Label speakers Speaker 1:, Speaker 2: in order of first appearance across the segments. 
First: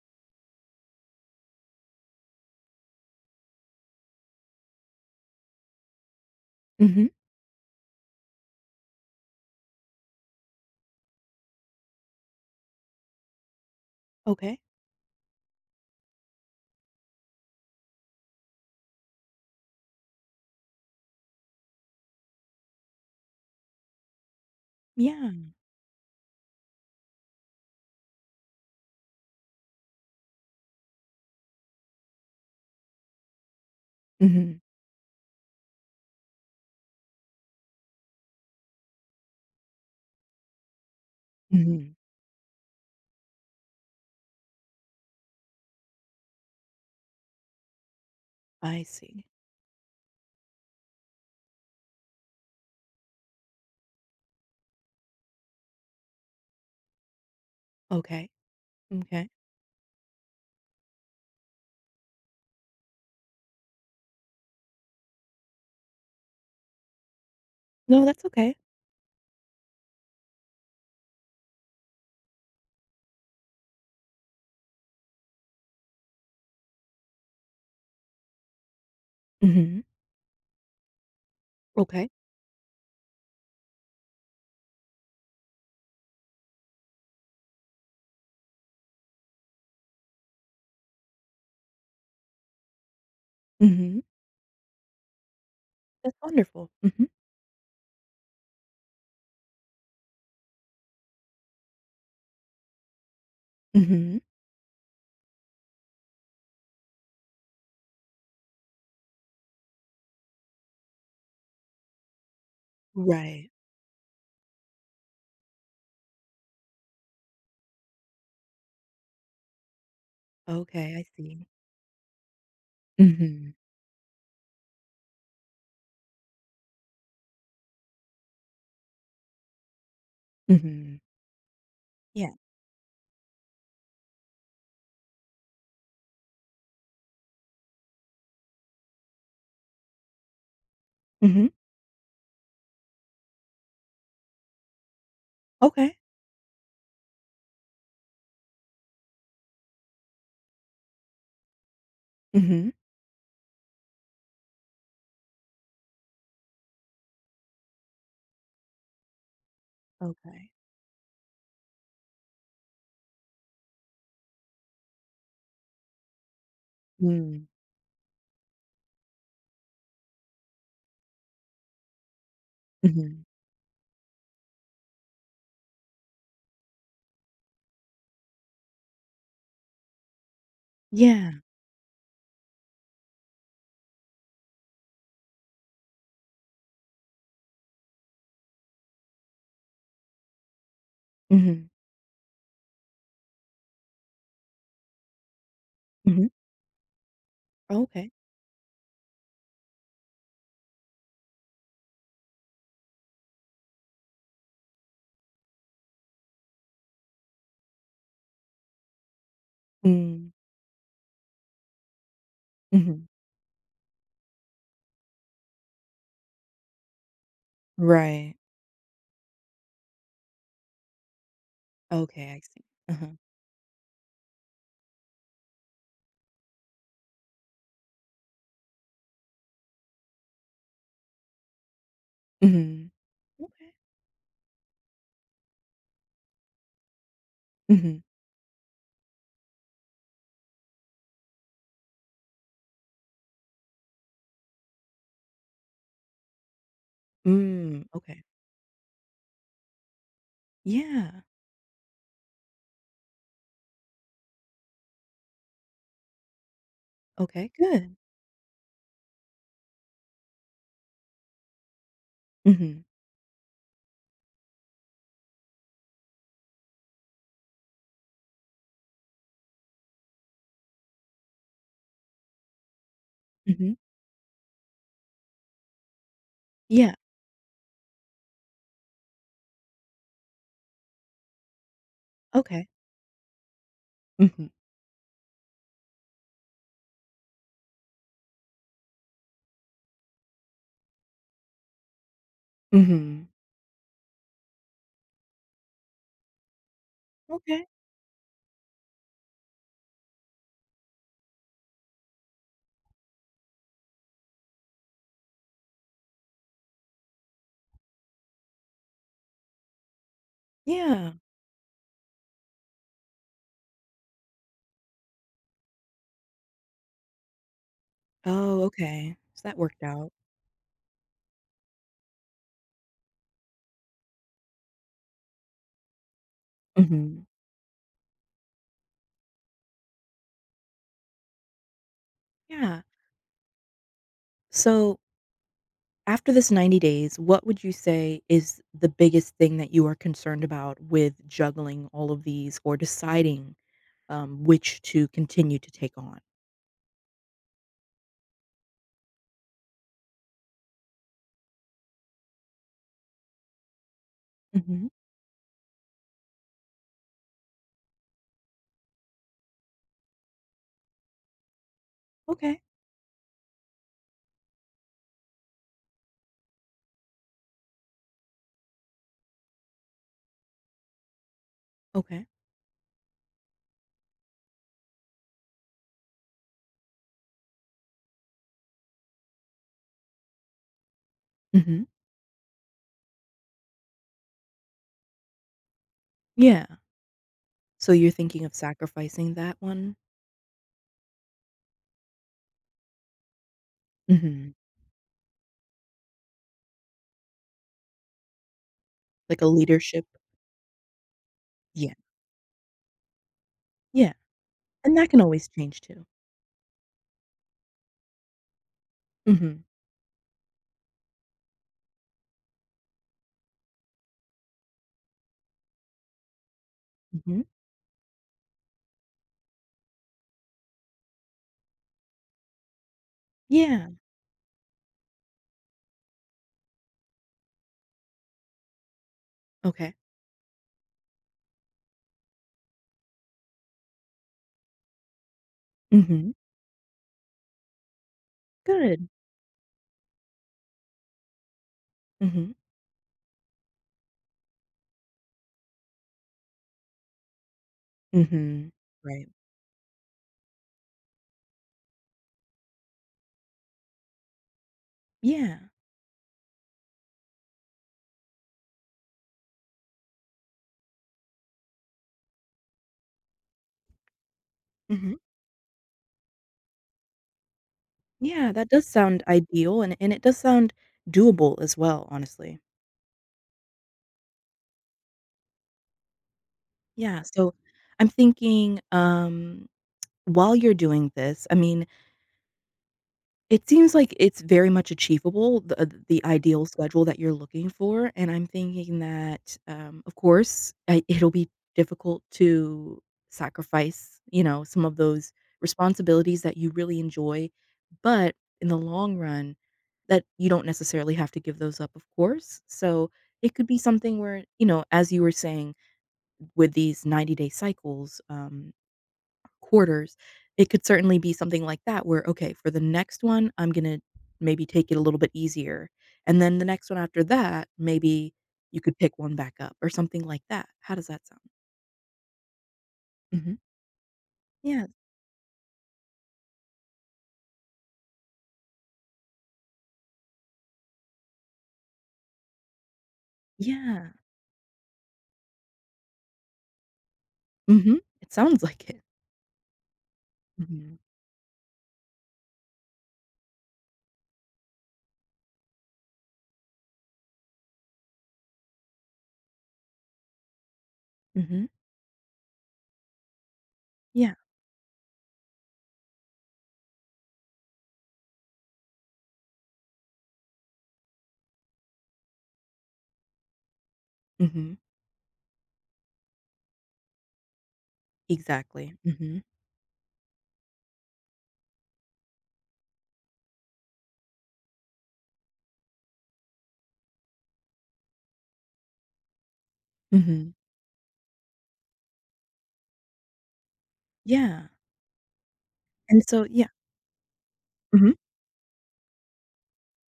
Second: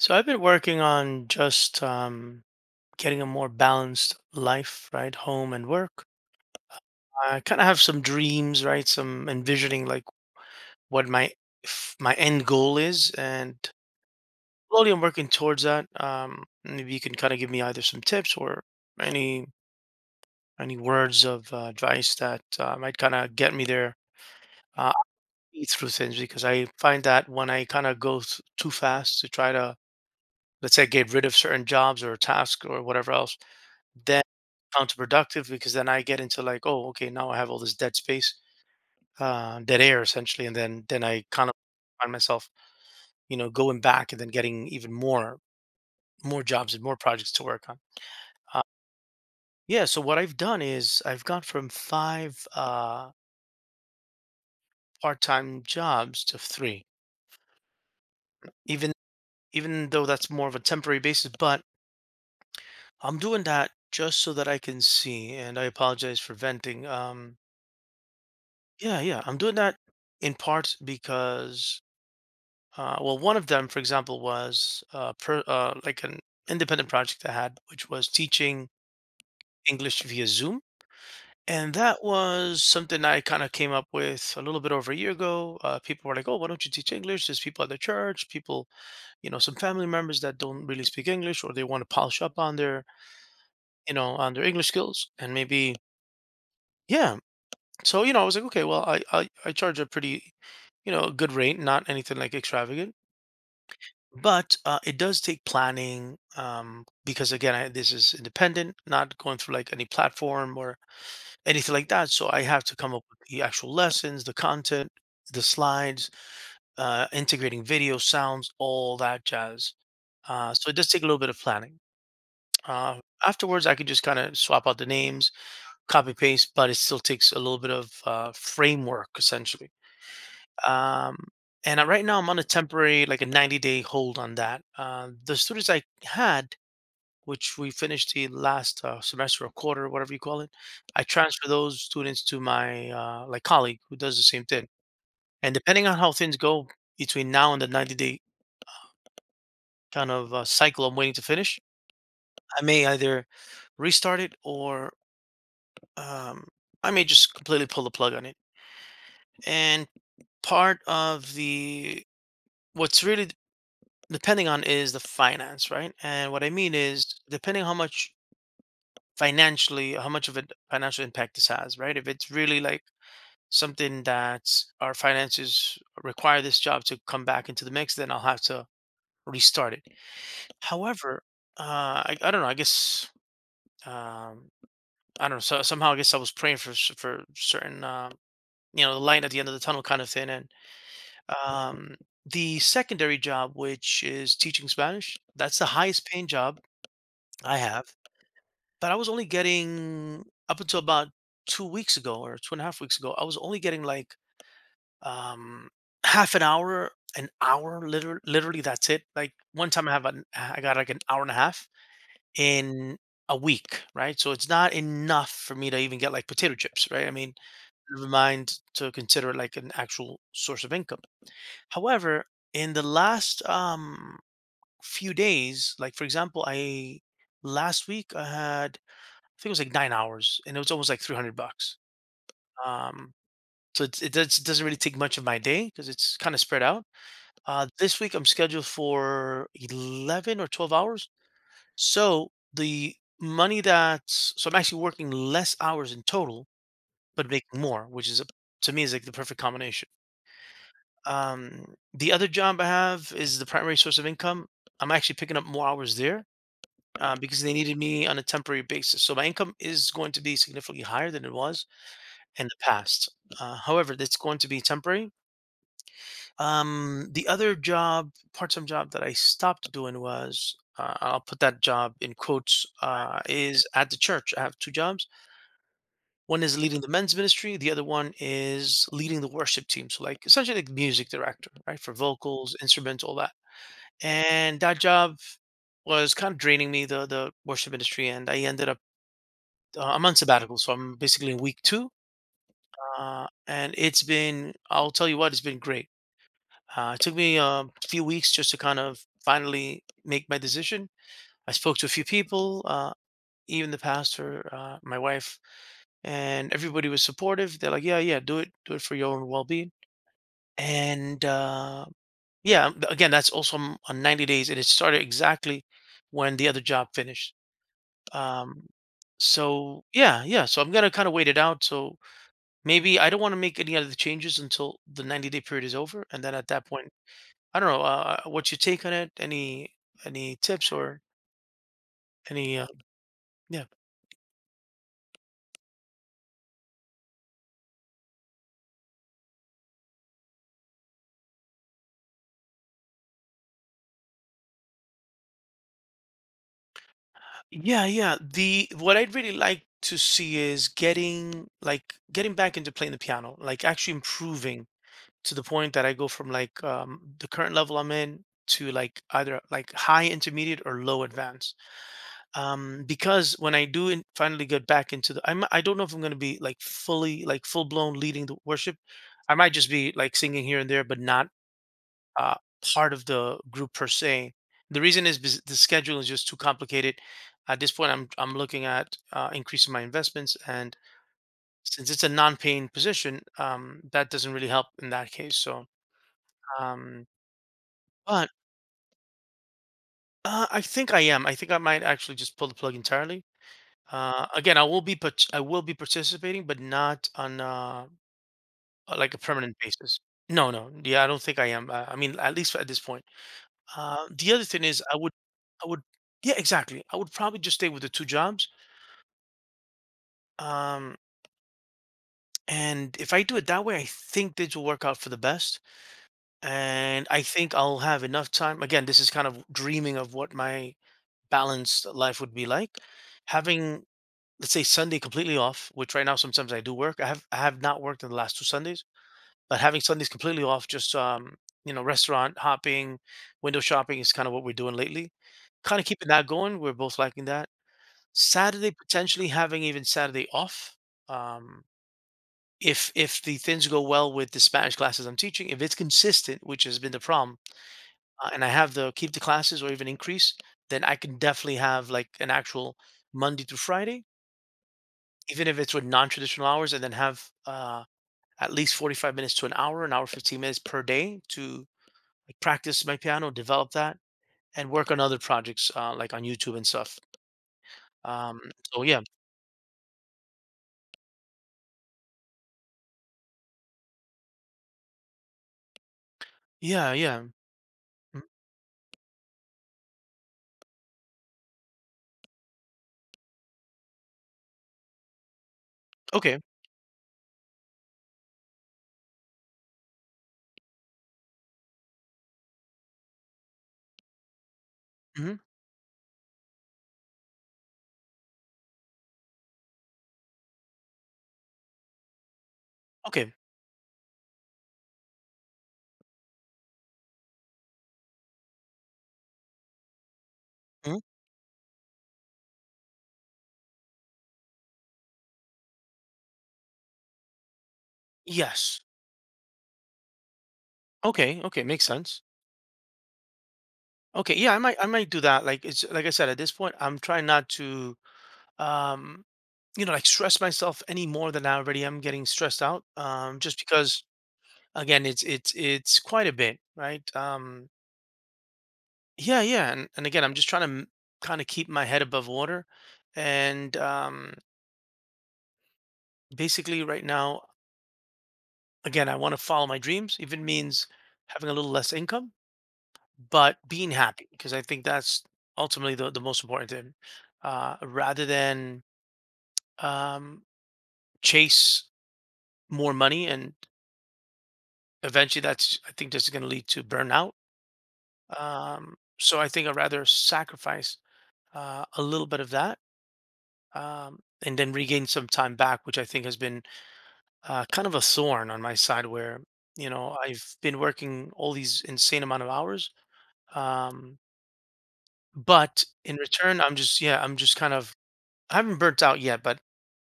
Speaker 1: So I've been working on just getting a more balanced life, right? Home and work.
Speaker 2: Mhm.
Speaker 1: I kind of have some dreams, right? Some envisioning like what my my end goal is, and
Speaker 2: Okay.
Speaker 1: slowly I'm working towards that. Maybe you can kind of give me either some tips or any any words of advice that might kind of get me there uh,
Speaker 2: Yeah.
Speaker 1: through things because I find that when I kind of go too fast to try to, let's say, get rid of certain jobs or tasks or whatever else. Then
Speaker 2: Mhm.
Speaker 1: counterproductive because then I get into like, oh, okay, now I have all this dead space, dead air essentially, and then I kind of
Speaker 2: Mhm.
Speaker 1: find myself, going back and then getting even more jobs and more projects to work on. Uh,
Speaker 2: I see.
Speaker 1: yeah, so what I've done is I've gone from five part-time jobs to three,
Speaker 2: Okay.
Speaker 1: even
Speaker 2: Okay.
Speaker 1: even though that's more of a temporary basis, but I'm doing that just so that I can see. And I apologize for venting. Um,
Speaker 2: No, that's okay.
Speaker 1: yeah, yeah, I'm doing that in part because, well, one of them, for example, was like an independent project I had, which was teaching
Speaker 2: Mhm.
Speaker 1: English via Zoom. And that
Speaker 2: Okay.
Speaker 1: was something I kind of came up with a little bit over a year ago. People were like, "Oh, why don't you teach English?" There's people at the church, people, some family members that don't really speak English, or they want to polish up on their,
Speaker 2: Mhm.
Speaker 1: on their English skills, and maybe,
Speaker 2: That's wonderful. Mhm.
Speaker 1: yeah. So, I was like, okay, well, I charge a pretty, a good rate, not anything like extravagant,
Speaker 2: Mhm.
Speaker 1: but it does take planning because again, this is independent, not going through like any platform or anything like that, so I have to come up with the
Speaker 2: Right.
Speaker 1: actual lessons, the content, the slides, integrating video, sounds, all that jazz. So it does
Speaker 2: Okay,
Speaker 1: take a
Speaker 2: I
Speaker 1: little bit
Speaker 2: see.
Speaker 1: of planning. uh,
Speaker 2: Mhm.
Speaker 1: Afterwards I could just kind of swap out the names, copy paste, but it still takes a little bit of framework essentially.
Speaker 2: Mhm.
Speaker 1: Um, and I, right now I'm
Speaker 2: Yeah.
Speaker 1: on a temporary, like a 90-day hold on that. The students I had, which we finished the last semester or quarter, whatever you call it, I transfer
Speaker 2: Mhm.
Speaker 1: those students to my like colleague who does the same thing. And depending
Speaker 2: Okay.
Speaker 1: on how things go between now and the 90-day kind of cycle I'm waiting to finish, I
Speaker 2: Mhm.
Speaker 1: may either restart it, or um, I may just completely pull the plug on it. And
Speaker 2: Okay.
Speaker 1: part of the, what's really depending on, is the finance, right? And what I mean is
Speaker 2: Mm.
Speaker 1: depending how much financially, how much of a financial impact this has, right? If it's really like
Speaker 2: Mhm.
Speaker 1: something that our finances require this job to come back into the mix, then I'll have to restart it. However,
Speaker 2: Yeah.
Speaker 1: uh, I don't know. I guess, um, I don't know. So somehow I guess I was praying for for certain, you know, the light at the end of the tunnel kind of thing, and
Speaker 2: Mhm.
Speaker 1: um, the secondary job, which is teaching Spanish, that's the highest paying
Speaker 2: Mhm.
Speaker 1: job I have.
Speaker 2: Okay.
Speaker 1: But I was only getting up until about 2 weeks ago or 2 and a half weeks ago. I was only getting, like, um, one an hour, literally, that's it. Like, one time I have an
Speaker 2: Mm.
Speaker 1: I got, like, an hour and a half in
Speaker 2: Mhm.
Speaker 1: a week, right? So it's not enough for me to even get, like, potato chips, right? I mean, never
Speaker 2: Right.
Speaker 1: mind to consider it, like, an actual source of income. However,
Speaker 2: Okay, I see.
Speaker 1: in the
Speaker 2: Uh-huh.
Speaker 1: last, few days, like, for example, I last week I had, I think it was like 9 hours, and it was almost like $300.
Speaker 2: Mhm.
Speaker 1: Um,
Speaker 2: Okay.
Speaker 1: so it does doesn't really take much of my day because it's kinda spread out. This
Speaker 2: Mhm.
Speaker 1: week, I'm scheduled for 11 or 12 hours. So the money that's, so I'm actually working less hours in total, but making
Speaker 2: Mm.
Speaker 1: more, which is,
Speaker 2: Okay.
Speaker 1: a to me, is like the perfect combination.
Speaker 2: Yeah.
Speaker 1: The other job I have is the primary source of income. I'm actually picking up more hours there, because
Speaker 2: Okay,
Speaker 1: they needed
Speaker 2: good.
Speaker 1: me on a temporary basis. So my income is going to be significantly higher than it was in the
Speaker 2: Mhm.
Speaker 1: past. However, that's going to be temporary. The other job, part-time job that I stopped doing was, I'll put that job in quotes, is
Speaker 2: Mhm.
Speaker 1: at the church. I have two jobs. One is leading the
Speaker 2: Yeah,
Speaker 1: men's ministry. The other one is leading the worship team. So, like, essentially, like music director, right, for vocals,
Speaker 2: okay.
Speaker 1: instruments, all that.
Speaker 2: Mhm,
Speaker 1: And that job was kind of draining me, the worship ministry, and I ended up. I'm on sabbatical, so I'm basically in week two,
Speaker 2: mhm.
Speaker 1: and it's been, I'll tell you what, it's been great. It took me
Speaker 2: Okay,
Speaker 1: a few weeks just to kind of finally make my decision. I spoke to a few people, even the pastor, my wife, and everybody was supportive. They're like, "Yeah, yeah, do it for your own well-being."
Speaker 2: yeah.
Speaker 1: And again, that's also on 90 days, and it started exactly when the other job finished.
Speaker 2: Oh,
Speaker 1: Um,
Speaker 2: okay, so that worked
Speaker 1: so
Speaker 2: out.
Speaker 1: yeah, yeah. So I'm gonna kind of wait it out. So maybe I don't want to make any other changes until the 90-day period is over, and then at that point.
Speaker 2: Mhm.
Speaker 1: I don't know, what's your take on it? Any tips or any
Speaker 2: Yeah.
Speaker 1: yeah.
Speaker 2: So, after this 90 days, what would you say is the biggest thing that you are concerned about with juggling all of these or deciding, which to continue to take on?
Speaker 1: Yeah, yeah. The what I'd really like to see is getting like getting back into playing the piano, like actually improving
Speaker 2: Mhm.
Speaker 1: to the point that I go from like the current level I'm in to like either like high intermediate or low advanced.
Speaker 2: Okay,
Speaker 1: Um, because when I do finally get back into the I'm I don't know if I'm going to be like fully like full blown leading the worship. I might just be like singing here and there but not
Speaker 2: okay.
Speaker 1: uh, part of the group per se. The reason is because the schedule is just too complicated. At this point, I'm looking at increasing my investments, and
Speaker 2: Mhm.
Speaker 1: since it's a non-paying position, that doesn't really help in that case. So,
Speaker 2: Yeah.
Speaker 1: um,
Speaker 2: So you're
Speaker 1: but
Speaker 2: thinking of sacrificing that one?
Speaker 1: I think I am. I think I might actually just pull the plug entirely.
Speaker 2: Mhm.
Speaker 1: Again, I will be I will be participating, but not on like a
Speaker 2: Like a
Speaker 1: permanent basis.
Speaker 2: leadership?
Speaker 1: No, no, yeah, I don't think I am.
Speaker 2: Yeah,
Speaker 1: I mean, at least at this point. Uh,
Speaker 2: yeah,
Speaker 1: the other thing is
Speaker 2: and that can always
Speaker 1: I
Speaker 2: change
Speaker 1: would
Speaker 2: too.
Speaker 1: yeah, exactly. I would probably just stay with the two jobs.
Speaker 2: Mhm.
Speaker 1: Um, and if I do it that way, I think this will work out for the best. And I
Speaker 2: Mhm,
Speaker 1: think I'll have enough time. Again, this is kind of dreaming of what my balanced life would be like. Having,
Speaker 2: yeah.
Speaker 1: let's say, Sunday completely off, which right now sometimes I do work. I have not worked in the last two Sundays, but having
Speaker 2: Okay.
Speaker 1: Sundays completely off, just restaurant hopping, window shopping is kind of what we're doing lately. Kind of keeping that
Speaker 2: Mhm.
Speaker 1: going. We're both liking that. Saturday,
Speaker 2: Good.
Speaker 1: potentially having even Saturday off. Um,
Speaker 2: Mhm.
Speaker 1: if the things go well with the Spanish classes I'm teaching, if it's consistent, which has been the problem, and I
Speaker 2: Mhm.
Speaker 1: have the keep the
Speaker 2: Right.
Speaker 1: classes or even increase, then I can definitely have like an actual Monday through Friday, even
Speaker 2: Yeah.
Speaker 1: if it's with non-traditional hours, and then have at least 45 minutes to an hour 15 minutes per day to, like, practice my piano, develop that, and work on
Speaker 2: Mhm.
Speaker 1: other projects like on YouTube and stuff. Um,
Speaker 2: Yeah, that
Speaker 1: so
Speaker 2: does
Speaker 1: yeah,
Speaker 2: sound ideal, and it does sound doable as well, honestly.
Speaker 1: yeah,
Speaker 2: Yeah,
Speaker 1: yeah.
Speaker 2: so I'm
Speaker 1: Mhm.
Speaker 2: thinking, while you're doing this, I mean, it seems like it's very much achievable, the
Speaker 1: Okay.
Speaker 2: ideal schedule that you're looking for, and I'm thinking that, of course, I it'll be difficult to sacrifice, you know, some of those
Speaker 1: Hmm.
Speaker 2: responsibilities that you really enjoy, but in the long run, that you don't necessarily have to give those up, of course, so
Speaker 1: Okay.
Speaker 2: it could be something where, you know, as you were saying, with these 90-day cycles, quarters, it could
Speaker 1: Mhm.
Speaker 2: certainly be something like that where, "Okay, for the next one, I'm gonna maybe take it a little bit easier, and then the next one after that, maybe you
Speaker 1: Yes.
Speaker 2: could pick one back up," or something like that. How does that sound?
Speaker 1: Okay. Okay. Makes sense.
Speaker 2: Mhm.
Speaker 1: Okay. Yeah. I might.
Speaker 2: Yeah,
Speaker 1: I might do that. Like it's like I said. At this point, I'm trying not to, um, you know, like stress myself any more than I already am getting stressed out. Just because
Speaker 2: yeah.
Speaker 1: again, it's quite a bit, right?
Speaker 2: Mhm. It sounds like it.
Speaker 1: Yeah. Yeah. And again, I'm just trying to
Speaker 2: Mhm.
Speaker 1: kind of keep my head above water, and basically right now, again, I want to follow my dreams. Even means having a
Speaker 2: Mhm.
Speaker 1: little less income, but being happy
Speaker 2: Yeah.
Speaker 1: because I think that's ultimately the most important thing. Rather than um, chase more money, and
Speaker 2: Mhm.
Speaker 1: eventually that's I think that's going to lead to burnout.
Speaker 2: Exactly.
Speaker 1: So
Speaker 2: Mhm.
Speaker 1: I think I'd rather sacrifice a little bit of that, and then regain some time back, which I think has been kind of a thorn on my side where,
Speaker 2: Mhm.
Speaker 1: I've been working all these insane amount of hours. Um,
Speaker 2: Yeah.
Speaker 1: but in
Speaker 2: And so
Speaker 1: return,
Speaker 2: yeah.
Speaker 1: I'm just, yeah, I'm just kind of,
Speaker 2: Mhm.
Speaker 1: I haven't burnt out yet, but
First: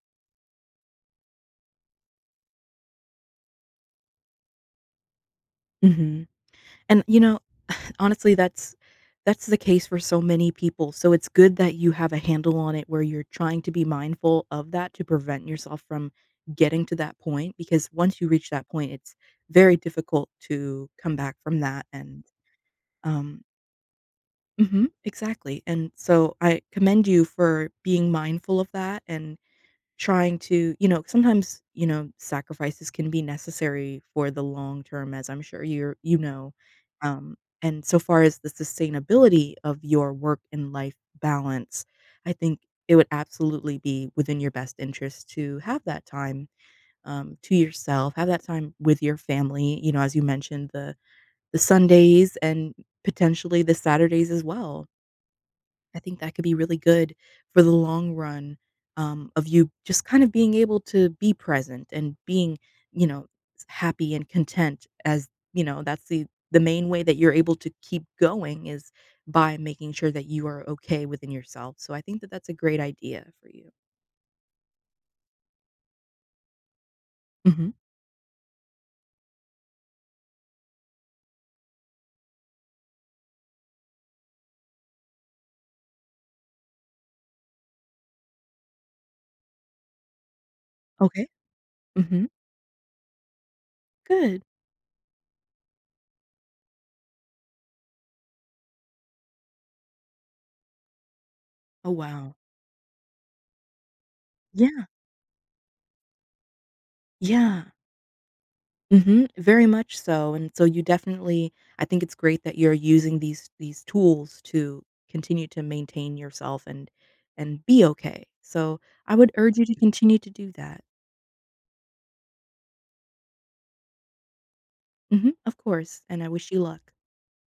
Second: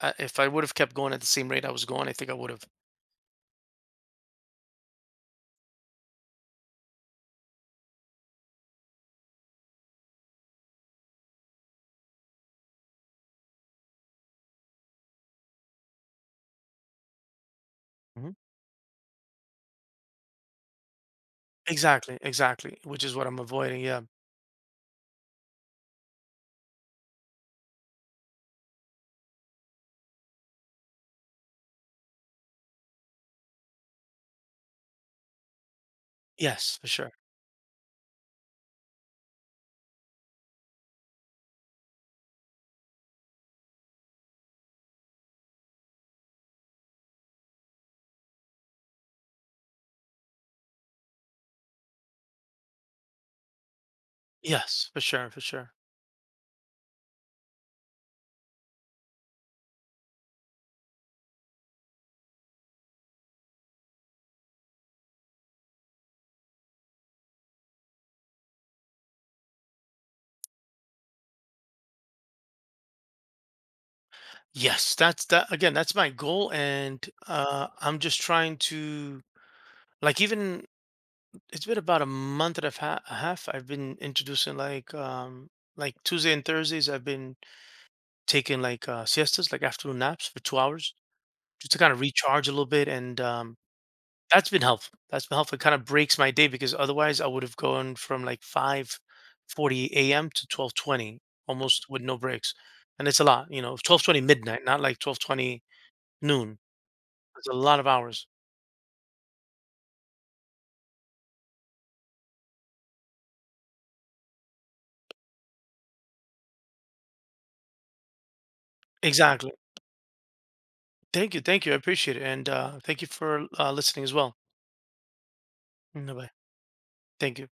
Speaker 1: if I would have kept going at the same rate I was going, I think I would have.
Speaker 2: Mhm. And, honestly, that's the case for so many people, so it's good that you have a handle on it where you're trying to be mindful of that to prevent yourself from getting to that point, because once you
Speaker 1: Hmm.
Speaker 2: reach that point, it's very difficult to come back from that
Speaker 1: Exactly,
Speaker 2: and,
Speaker 1: exactly, which is what I'm
Speaker 2: um.
Speaker 1: avoiding. Yeah.
Speaker 2: Mhm, exactly, and so I commend you for being mindful of that and trying to, you know, sometimes, you know, sacrifices can be necessary for the long term, as I'm sure you're,
Speaker 1: Yes, for sure.
Speaker 2: um, and so far as the sustainability of your work and life balance, I think it would absolutely be within your best interest to have that time, to yourself, have that time with your family, you know, as you mentioned, the Sundays and potentially the Saturdays as well.
Speaker 1: Yes, for sure, for sure.
Speaker 2: I think that could be really good for the long run, of you just kind of being able to be present and being, you know, happy and content as, you know, that's the main way that you're able to keep going is by making sure that you are okay within yourself. So I think that that's a great idea for you.
Speaker 1: Yes, that's, that again, that's my goal, and
Speaker 2: Mhm.
Speaker 1: I'm just trying to like even, it's been about a month and a a half I've been introducing like Tuesday and Thursdays I've been taking like siestas, like afternoon naps for 2 hours
Speaker 2: Okay.
Speaker 1: just to kind of
Speaker 2: Mhm.
Speaker 1: recharge a little bit and
Speaker 2: Good.
Speaker 1: that's been helpful. That's been helpful. It kind of breaks my day because otherwise I would have gone from like 5:40 a.m. to 12:20 almost
Speaker 2: Oh
Speaker 1: with no
Speaker 2: wow.
Speaker 1: breaks. And it's a lot, you know, 12:20 midnight, not
Speaker 2: Yeah.
Speaker 1: like 12:20 noon. It's a
Speaker 2: Yeah.
Speaker 1: lot of hours.
Speaker 2: Mhm, very much so, and so you definitely, I think it's great that you're using these tools to continue to maintain yourself and be okay. So, I would
Speaker 1: Exactly.
Speaker 2: urge you to continue to do that.
Speaker 1: Thank you. Thank you. I appreciate it. And thank you for listening as well.
Speaker 2: Mhm, of course, and I
Speaker 1: Bye.
Speaker 2: wish you luck.
Speaker 1: Thank you.